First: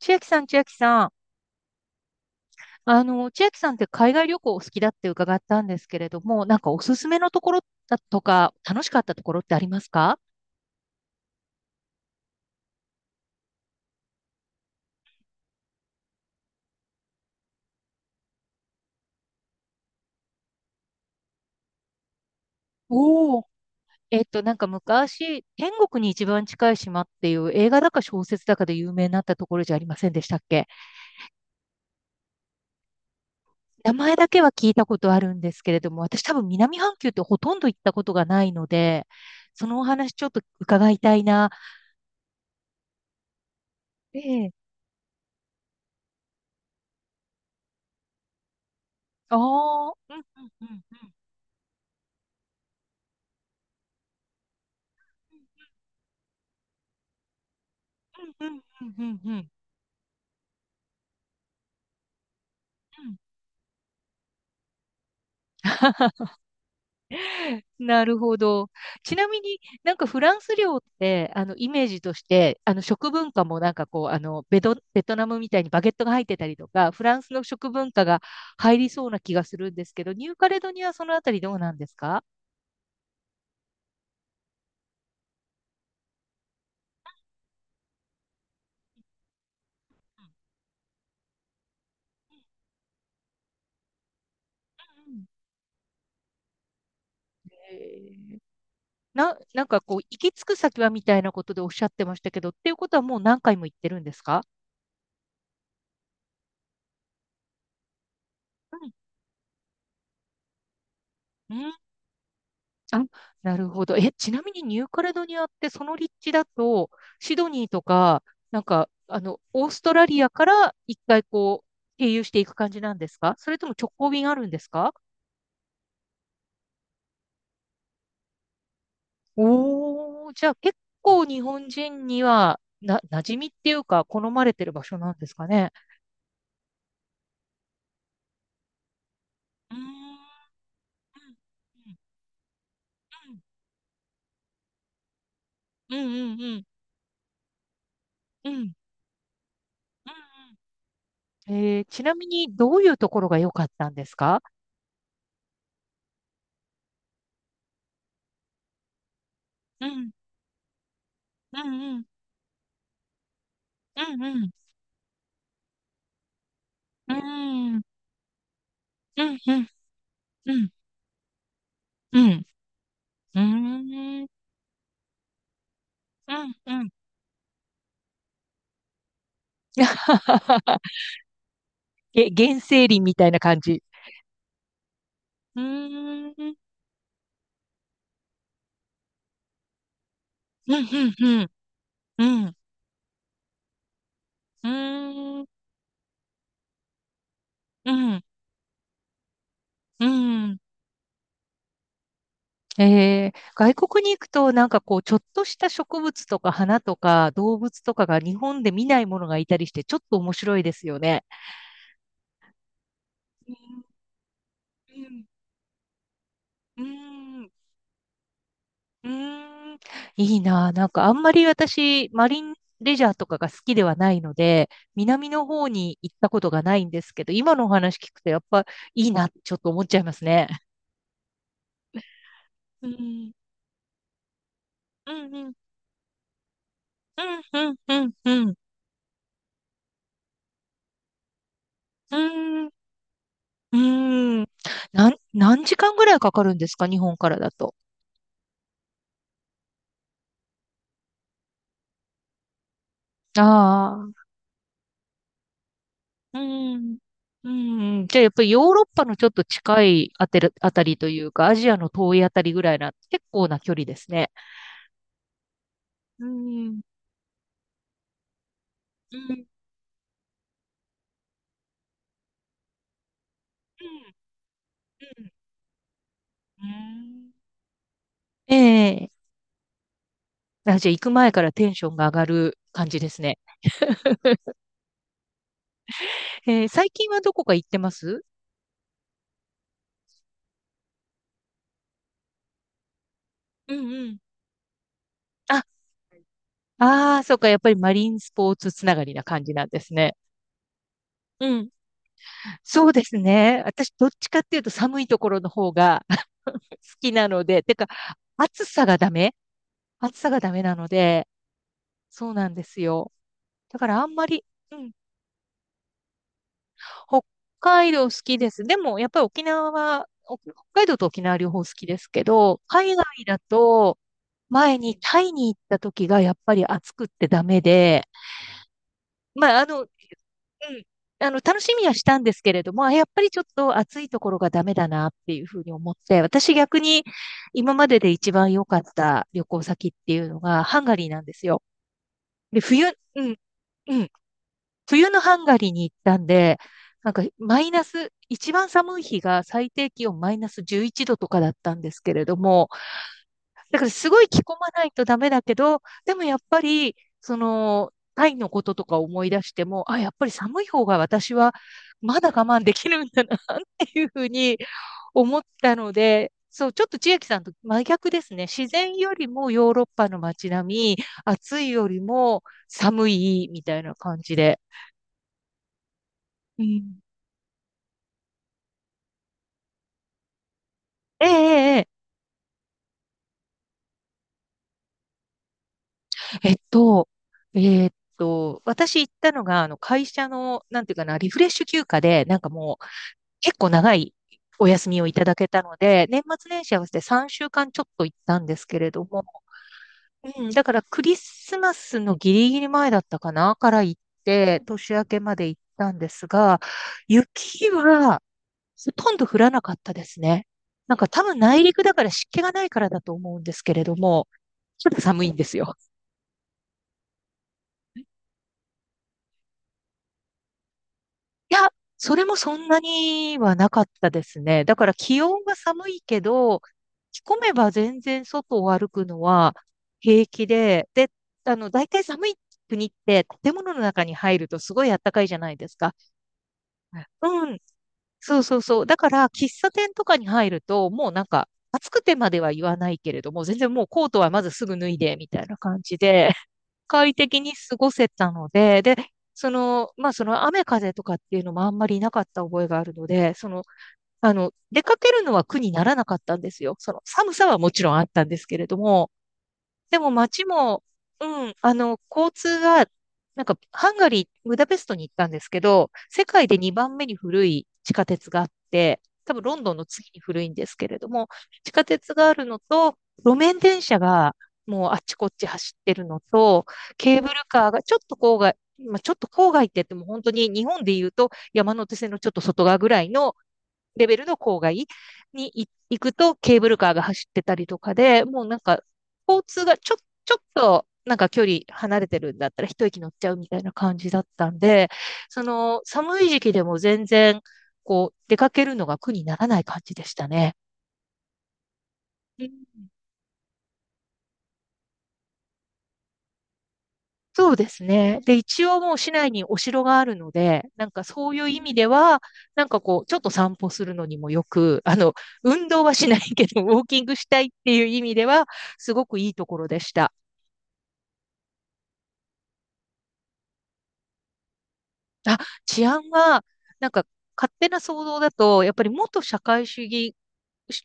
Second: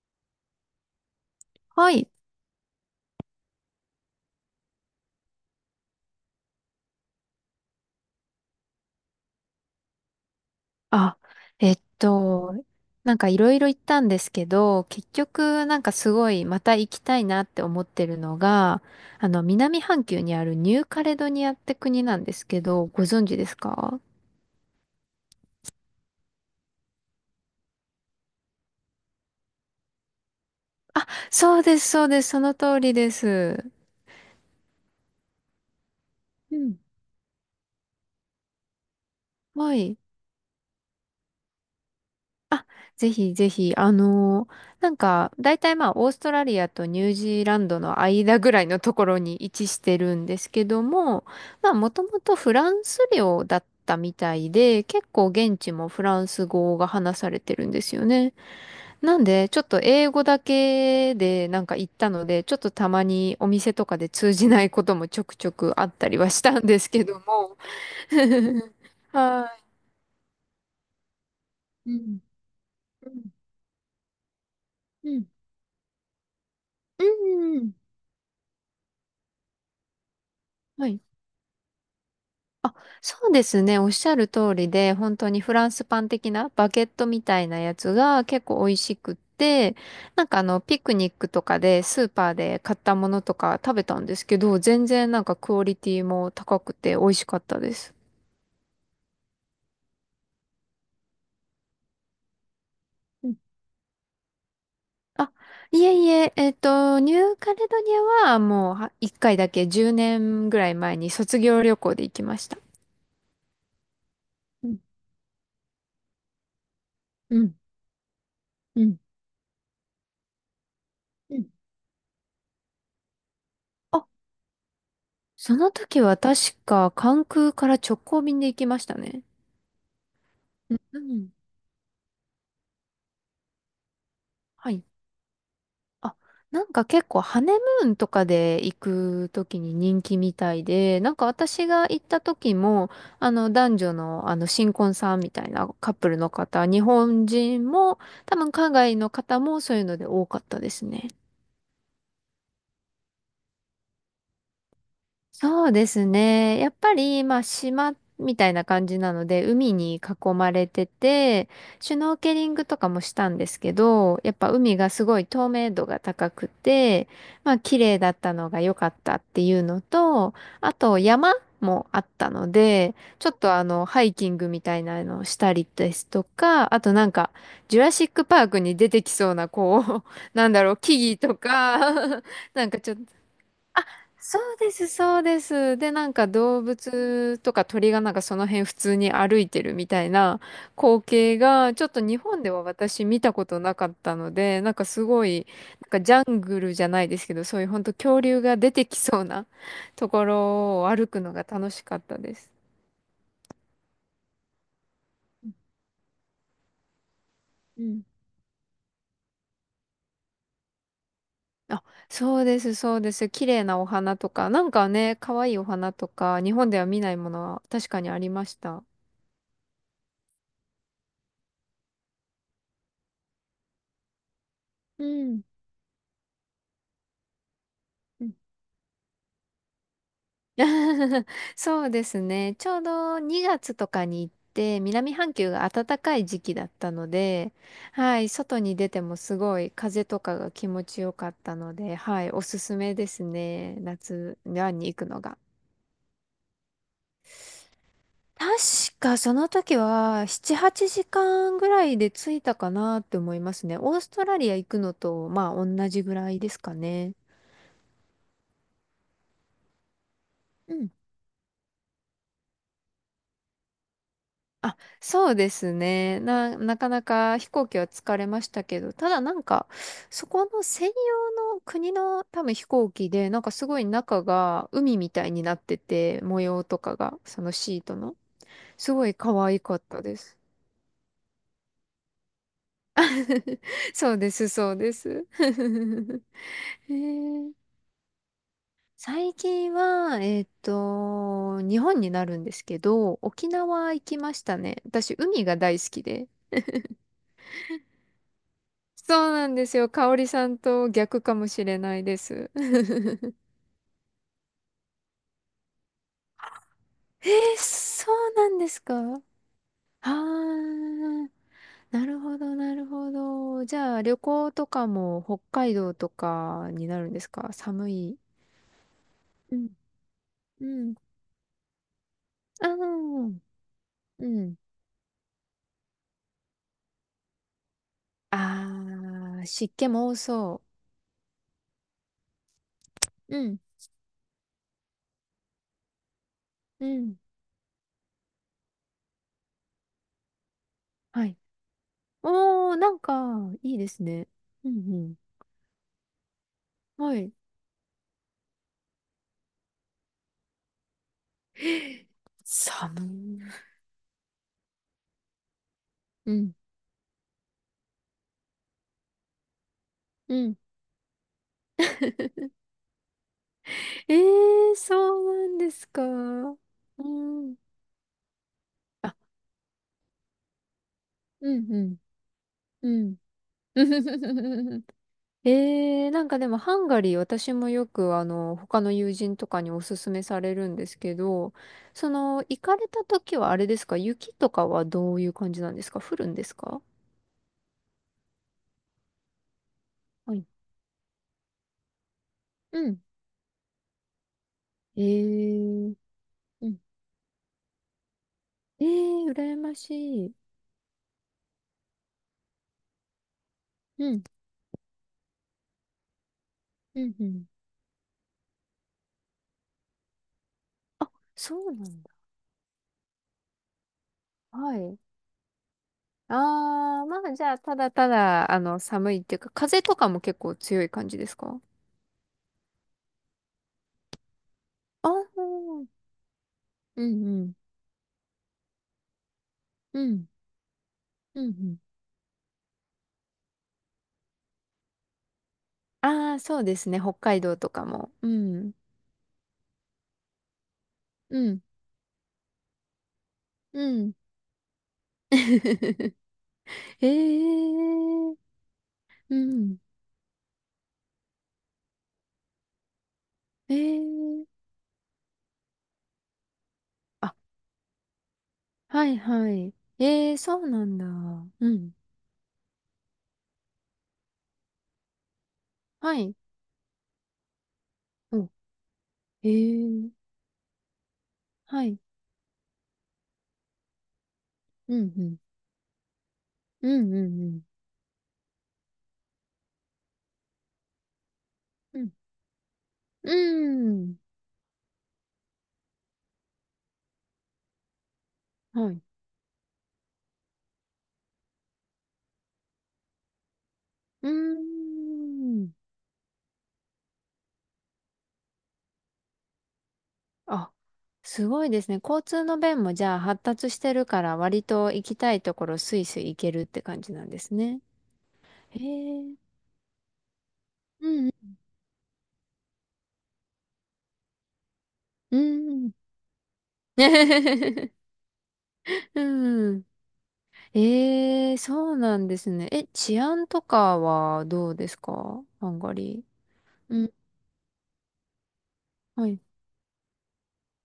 千秋さん、千秋さん。はい。千秋さんって海外旅行お好きだって伺ったんですけれども、なんかおすすめのところだとか、楽しかったところってありますか？あ、えっと、なんかいろいろ行ったんですけど、結局なんかすごいまた行きたいなって思ってるのが、南半球にあるニューカレドニアって国なんですけど、ご存知おおー、ですか？なんか昔、天国に一番近い島っていう映画だか小説だかで有名になったところじゃありませんでしたっけ？あ、そうです、そうです、その通りです。名前だけは聞いたことあるんですけれども、私多分う南ん。半球ってほとんど行ったことがないので、そはのおい。話ちょっと伺いたいな。ぜひぜひ、ええ。なんか、大体まあ、オーストラリアとニュージーランドの間ぐらいのところあに位置しあ、てるうんうんですんうけどんうん。も、まあ、もともとフランス領だったみたいで、結構現地もフランス語が話されてるんですよね。うんうんうんうなんんうで、んちょっと英語だけでなんか行ったので、ちょっとたうまん。にお店とかで通じないこともちょくちょくあったりは したんですけども。なるほど。ちなみはになんかフランス料って、イメーい。うジとん。して、う食文化もなんかこう、ベトん。ナムみたいにバゲットが入ってたりとか、フうランスのん。う食ん。文化が入りそうな気がするんですけど、ニューカレドニアははい。そのあたりどうなんですか？あ、そうですね。おっしゃる通りで、本当にフランスパン的なバケットみたいなやつが結構美味しくって、なんかピクニックとかでスーパーで買ったものとか食べたんですけど、全う然なんんかクオリティも高くて美味しかったです。えーなんかこう、行き着く先はみたいなことでおっしゃってましたけど、っていうことはもううん。何回も行ってるんですか？あ、いえいえ、ニューカレドニアはもうは一回だけ10年ぐらい前に卒う業ん、旅行で行きました。あ、なるほど。え、ちなみにうニんューカレドニアってその立地だと、シうドんニーとか、なんうか、んオーストラリアから一回うん。こう、経由していく感じなんですか？それとも直あ、行便あるんですか？その時は確か関空から直行便で行きましたね。おー、じゃあう結んう構ん、日本人には、馴染みっていうか、好まれてはる場い。所なんですかね。あ、なんか結構ハネムーンとかで行くときうにー人気みんたいで、なんか私が行った時も、あの男女のあの新婚さんみたいなカッうんプルのうんうん方、日本人も多う分んうんうんう海ん外の方もそういうので多かったですね。ちなみにどういうところが良かったんですか？そうですね。やっぱり、まあ、島みたいな感じなので、海うにん囲まれてて、うんシュうんノーケリングとかもしたんですけうど、やっんぱ海がすごい透明度が高くて、うんまあ、う綺ん麗だったのが良かったうっんていううんのと、うんあと山もあっうたん。ので、ちょっうとハイんうーん。キングみたいなのをしたりですとうんか、あうん となんか、ジュラシックパークに出てきそうな、こう、なんだろう、木々とか、原なんか生ちょっ林と。みたいな感じ。あ、そうです、そうでうーす。で、なんかん。うん動物とか鳥がなんかその辺普通に歩いてるみたいなうん光景うん。が、ちょっと日本うでん。は私見たことなかったので、うなんかすごい、ん。なんかジャングルじゃないですけど、そういう本う当恐ん。竜が出てきそうなうとこん。ろを歩くのが楽しかったです。外国に行くと、なんかこう、ちょっとした植物とか花とか動物うとん。かが日本で見ないものがいたりして、ちょっと面白いですよね。あ、そうです、そうです。綺うん麗なお花とか、なんかね、可愛いお花とか、日本でうんは見ないもうのんは確かにありました。うーん、いいな。なんかあんまり私、マリンレジャーとかが好きではないので、う南ん。の方に行ったことがないんですけど、今のお話聞くとやっぱいいなってちょっと思っちゃいますね。そうですね。ちょううどん、2月とかに行って、う南半ん、う球ん、が暖かい時期だったので、うん、うん、うん、はい、うん、外に出てもすごい風とかが気持ちよかったので、うはい、おすん、すめですうね。夏ん。に行くのが。何時間ぐらいかかるんですか？日本からだと。確かその時は7、8時間ぐらいで着いたかなって思いますね。オーあストあ、ラリア行くのと、まあ同じぐらういですかん、ね。うん。じゃあやっぱりヨーロッパのちょっと近いあてるあうたん。りというか、アジアの遠いあたりぐらいな、結構な距離ですね。あ、そうですね。うなんかなか飛行機は疲れましたけど、たうだん、なうんん、か、そこの専用の国の多分飛行機で、なんかすごい中が海みうたん。いになってて、模う様とかが、んそのシートの。えすごえ。い可愛かったです。あ、じゃあ行く前からテンションが上がる感じですね。そ うです、そうです。ええ、最へ近はどこえ。か行ってます？最近は、日本になるんですけど、沖うん縄う行ん。きましたね。私、海があ、大好きで。ああ、そうか、やっぱりマリンスポーツつながりなそう感なじんでなんすでよ。す香ね。織さんと逆かもうしん。れないです。そうです ね。私、どっちかっていうと寒いところの方が 好きえなー、ので、てか、そうなん暑ですさかがダあ？メあ暑さがダメなので、ー、なるそうほなんど、でなするほよ。ど。じだかゃらあ、あん旅まり、行とうかん、も北海道とかになるんで北すか？寒海道好い。きです。でも、やっぱり沖うん、縄は、お北う海ん。道と沖縄両方好きですけど、あ海外だー、と、うん。前にタイに行った時がやっぱり暑くってダメで、あー、まあ、湿う気ん、も多そ楽しみはしたんですけれども、あやっぱりう。ちょうっん、と暑いところがダメだなっていうふうに思って、私逆うにん。今までで一番良かった旅行先っていうのがハンガリーなんはでい。すよ。で、おー、なんうん、か、いいでうすん。ね。う冬ん、のハンガリーに行ったんで、うん。なんはかい。マイナス、一番寒い日が最低気温マイナス11度とかだったん ですけれども、寒い。だからすごい着込まないとダメだけど、でもうやっん、ぱり、その、タイのこととか思い出しても、あ、やっぱりうん。寒い方が私はまだ我慢できるんだなっていうえふうにえ、そ思っうなんでたすのか？で、うそう、ちょっと千秋さんとん。真逆ですね。自然あ、よりもヨーロッパの街並み、う暑いんよりもうん。う寒いみん。たいな感じで。ええ、なんかでもうハンガん、リー私もよくあの他の友人とかにおすすめされるんですけええ、ど、ええ、え、その、行かれた時はあれですか？雪とかはどういう感じなんですか？降るんでええすっか？と、えっ私行ったのが、会社はい。の、なんていうかな、リフレッシュ休暇で、なんかもうう、ん。結構長いお休みえをいただけたのえ、で、年末年う始ん。合わせて3週間ちょっと行ったんですけえれども、え、羨ましい。うん、だからクリスマスのギリギリ前だったかな、から行っうん。て、年明けまで行ったんですが、うんうん。雪はほとんど降らなかったですね。なんかあ、多分そ内う陸なだかんらだ。湿気がないからだと思うんですけれども、はちょっい。と寒いんですよ。ああ、まあじゃあ、ただただ、寒いっていうか、風とかも結構強い感じですいか？や、それもそんなにはなかったですね。だからああ気温がー、寒いけど、う着ん込うめん、ば全然外を歩くのはう平ん、気で、で、うんうん。大体寒い国って建物の中に入るとすごい暖かいじゃないですか。ああ、そうですね、北海う道ん、とかも。うそうそうん、そう。だから喫茶店とかに入ると、もうなんうかん、暑くてまでは言わないけれども、全然もううコーん。トはまずすぐ脱いでみたいな感じ で、え快適に過ごせたえ、ので、で、うそん、の、まあ、その雨風とかっていうのもあんまりなかった覚えがあるので、その、ええ、出かけるのは苦にならなかったんですよ。その寒あ、さはもちろんあったんですけれどはも、いはい。でもええ、街そうも、なんだ。うん、うん、交通が、なんか、ハンガリー、ブダペストに行ったんですけど、は世い。界で2番目に古い地下鉄があって、多分お、ロンドンの次えにえ、古いんですけれども、地下はい。鉄があるのと、路面電車がもうあうっん、ちうこっん、ち走ってるのと、うん、ケーブうルん、カーがちょっと郊外、まあ、ちょっと郊外って言っても本当に日本で言うと山手うん、線のちょっと外側ぐらいうのん、うレん、ベルの郊外に行くとケーブルカーが走ってたりとかで、もうなんかはい。交通がちょ、ちょっとなんか距離離れてるんだったら一息乗っちゃうみたいな感じだっうーたんで、そん。の寒い時期でも全然こう出かけるのが苦にならない感じでしたね。あ、すごいですね。交う通のん、便もじゃあ発達してるから割と行きたいところスイスイ行けるって感じなんでそすうでね。すね。で、一へ応もう市内え。にお城があるので、なんかうそんういう意味では、なんかこう、ちょっと散歩するのにもよく、う 運動ん。うん。はしないけど、ウォーキングしたいっていう意 味では、すごくういいところでん。した。ええ、そうなんですね。え、治安とかはどうですあ、かハン治ガ安リは、なんー？うかん。勝手な想像だと、やっぱり元は社い。会主義、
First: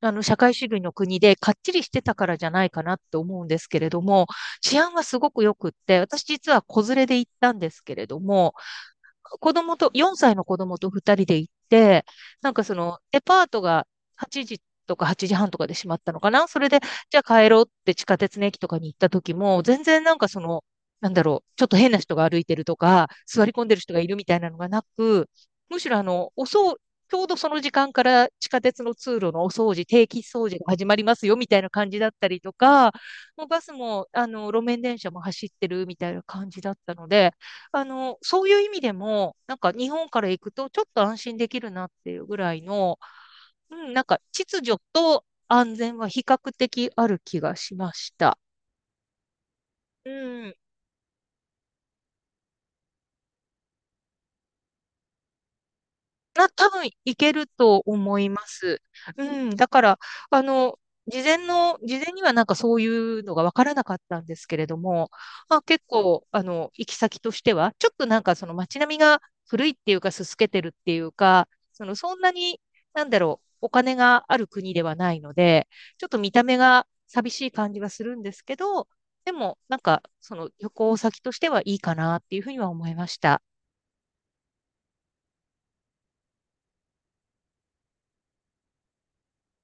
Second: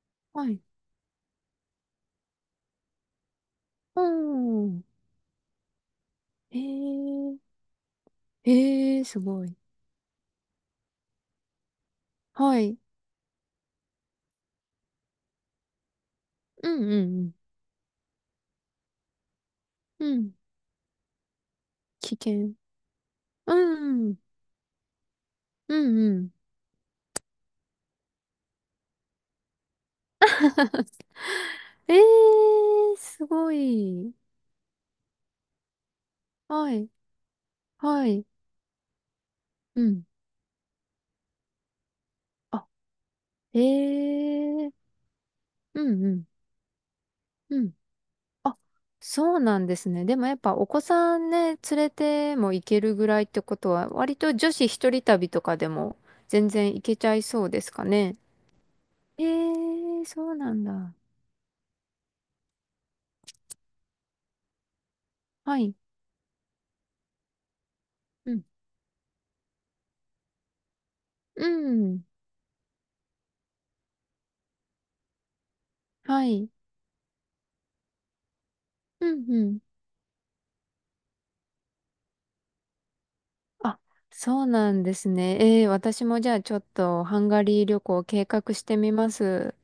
社は会い。主義の国でかっちりしてたからじゃないかなって思うんですけれうども、治ん。安はすごく良くって、私実えは子連れで行っえ。たんですけれども、ええ、すご子い。供と、4歳の子供と2人で行って、なんはかそい。の、デパートが8時とか8時半とかで閉まったのかな。それうで、んうじゃあん帰ろうって地下鉄の駅とかに行った時も、全然うん。なんうかん。その、なんだろう、ちょっと変な人危が歩いて険。るとか、座りう込んでる人がいるん。みたいなのがなく、うむしんろあうん。の、おそう、ちょうどその時間から地下鉄の通路のお掃除、定期掃除が始まりますよみたいな感えじえだったりとか、ー、すもうごバスもい。あの路面電車も走ってるみたいな感じだはっい、たので、はい、そういう意味でも、なんかう日ん。本から行くとちょっと安心できるなっていうぐらいあ、の、うん、なんか秩ええー、序と安う全ん、はう比ん、較的ある気がうん。しました。あ、そうなんですね。でもやっうん。ぱお子さんね、連れても行けるぐらいってことは、割と女子一人旅とかでも全多然行分けちゃいいけそるうですとかね？思います。えうえん。だから、ー、そうあなんの、だ。事前にはなんかそういうのが分からなかったんですけれども、まはあ、い、結構、行き先としては、ちょっとなんうかん、その街並みが古いっていうか、すすけてるっていううか、その、ん、そんなに、なんだろう、お金がある国ではないので、ちょっとは見たい、目が寂しい感じはするんですけど、うん、でうも、ん。なんか、その旅行先としてはいいかなっていうふうには思いました。あ、そうなんですね。ええー、私もじゃあちょっとハンガリー旅行計画してみます。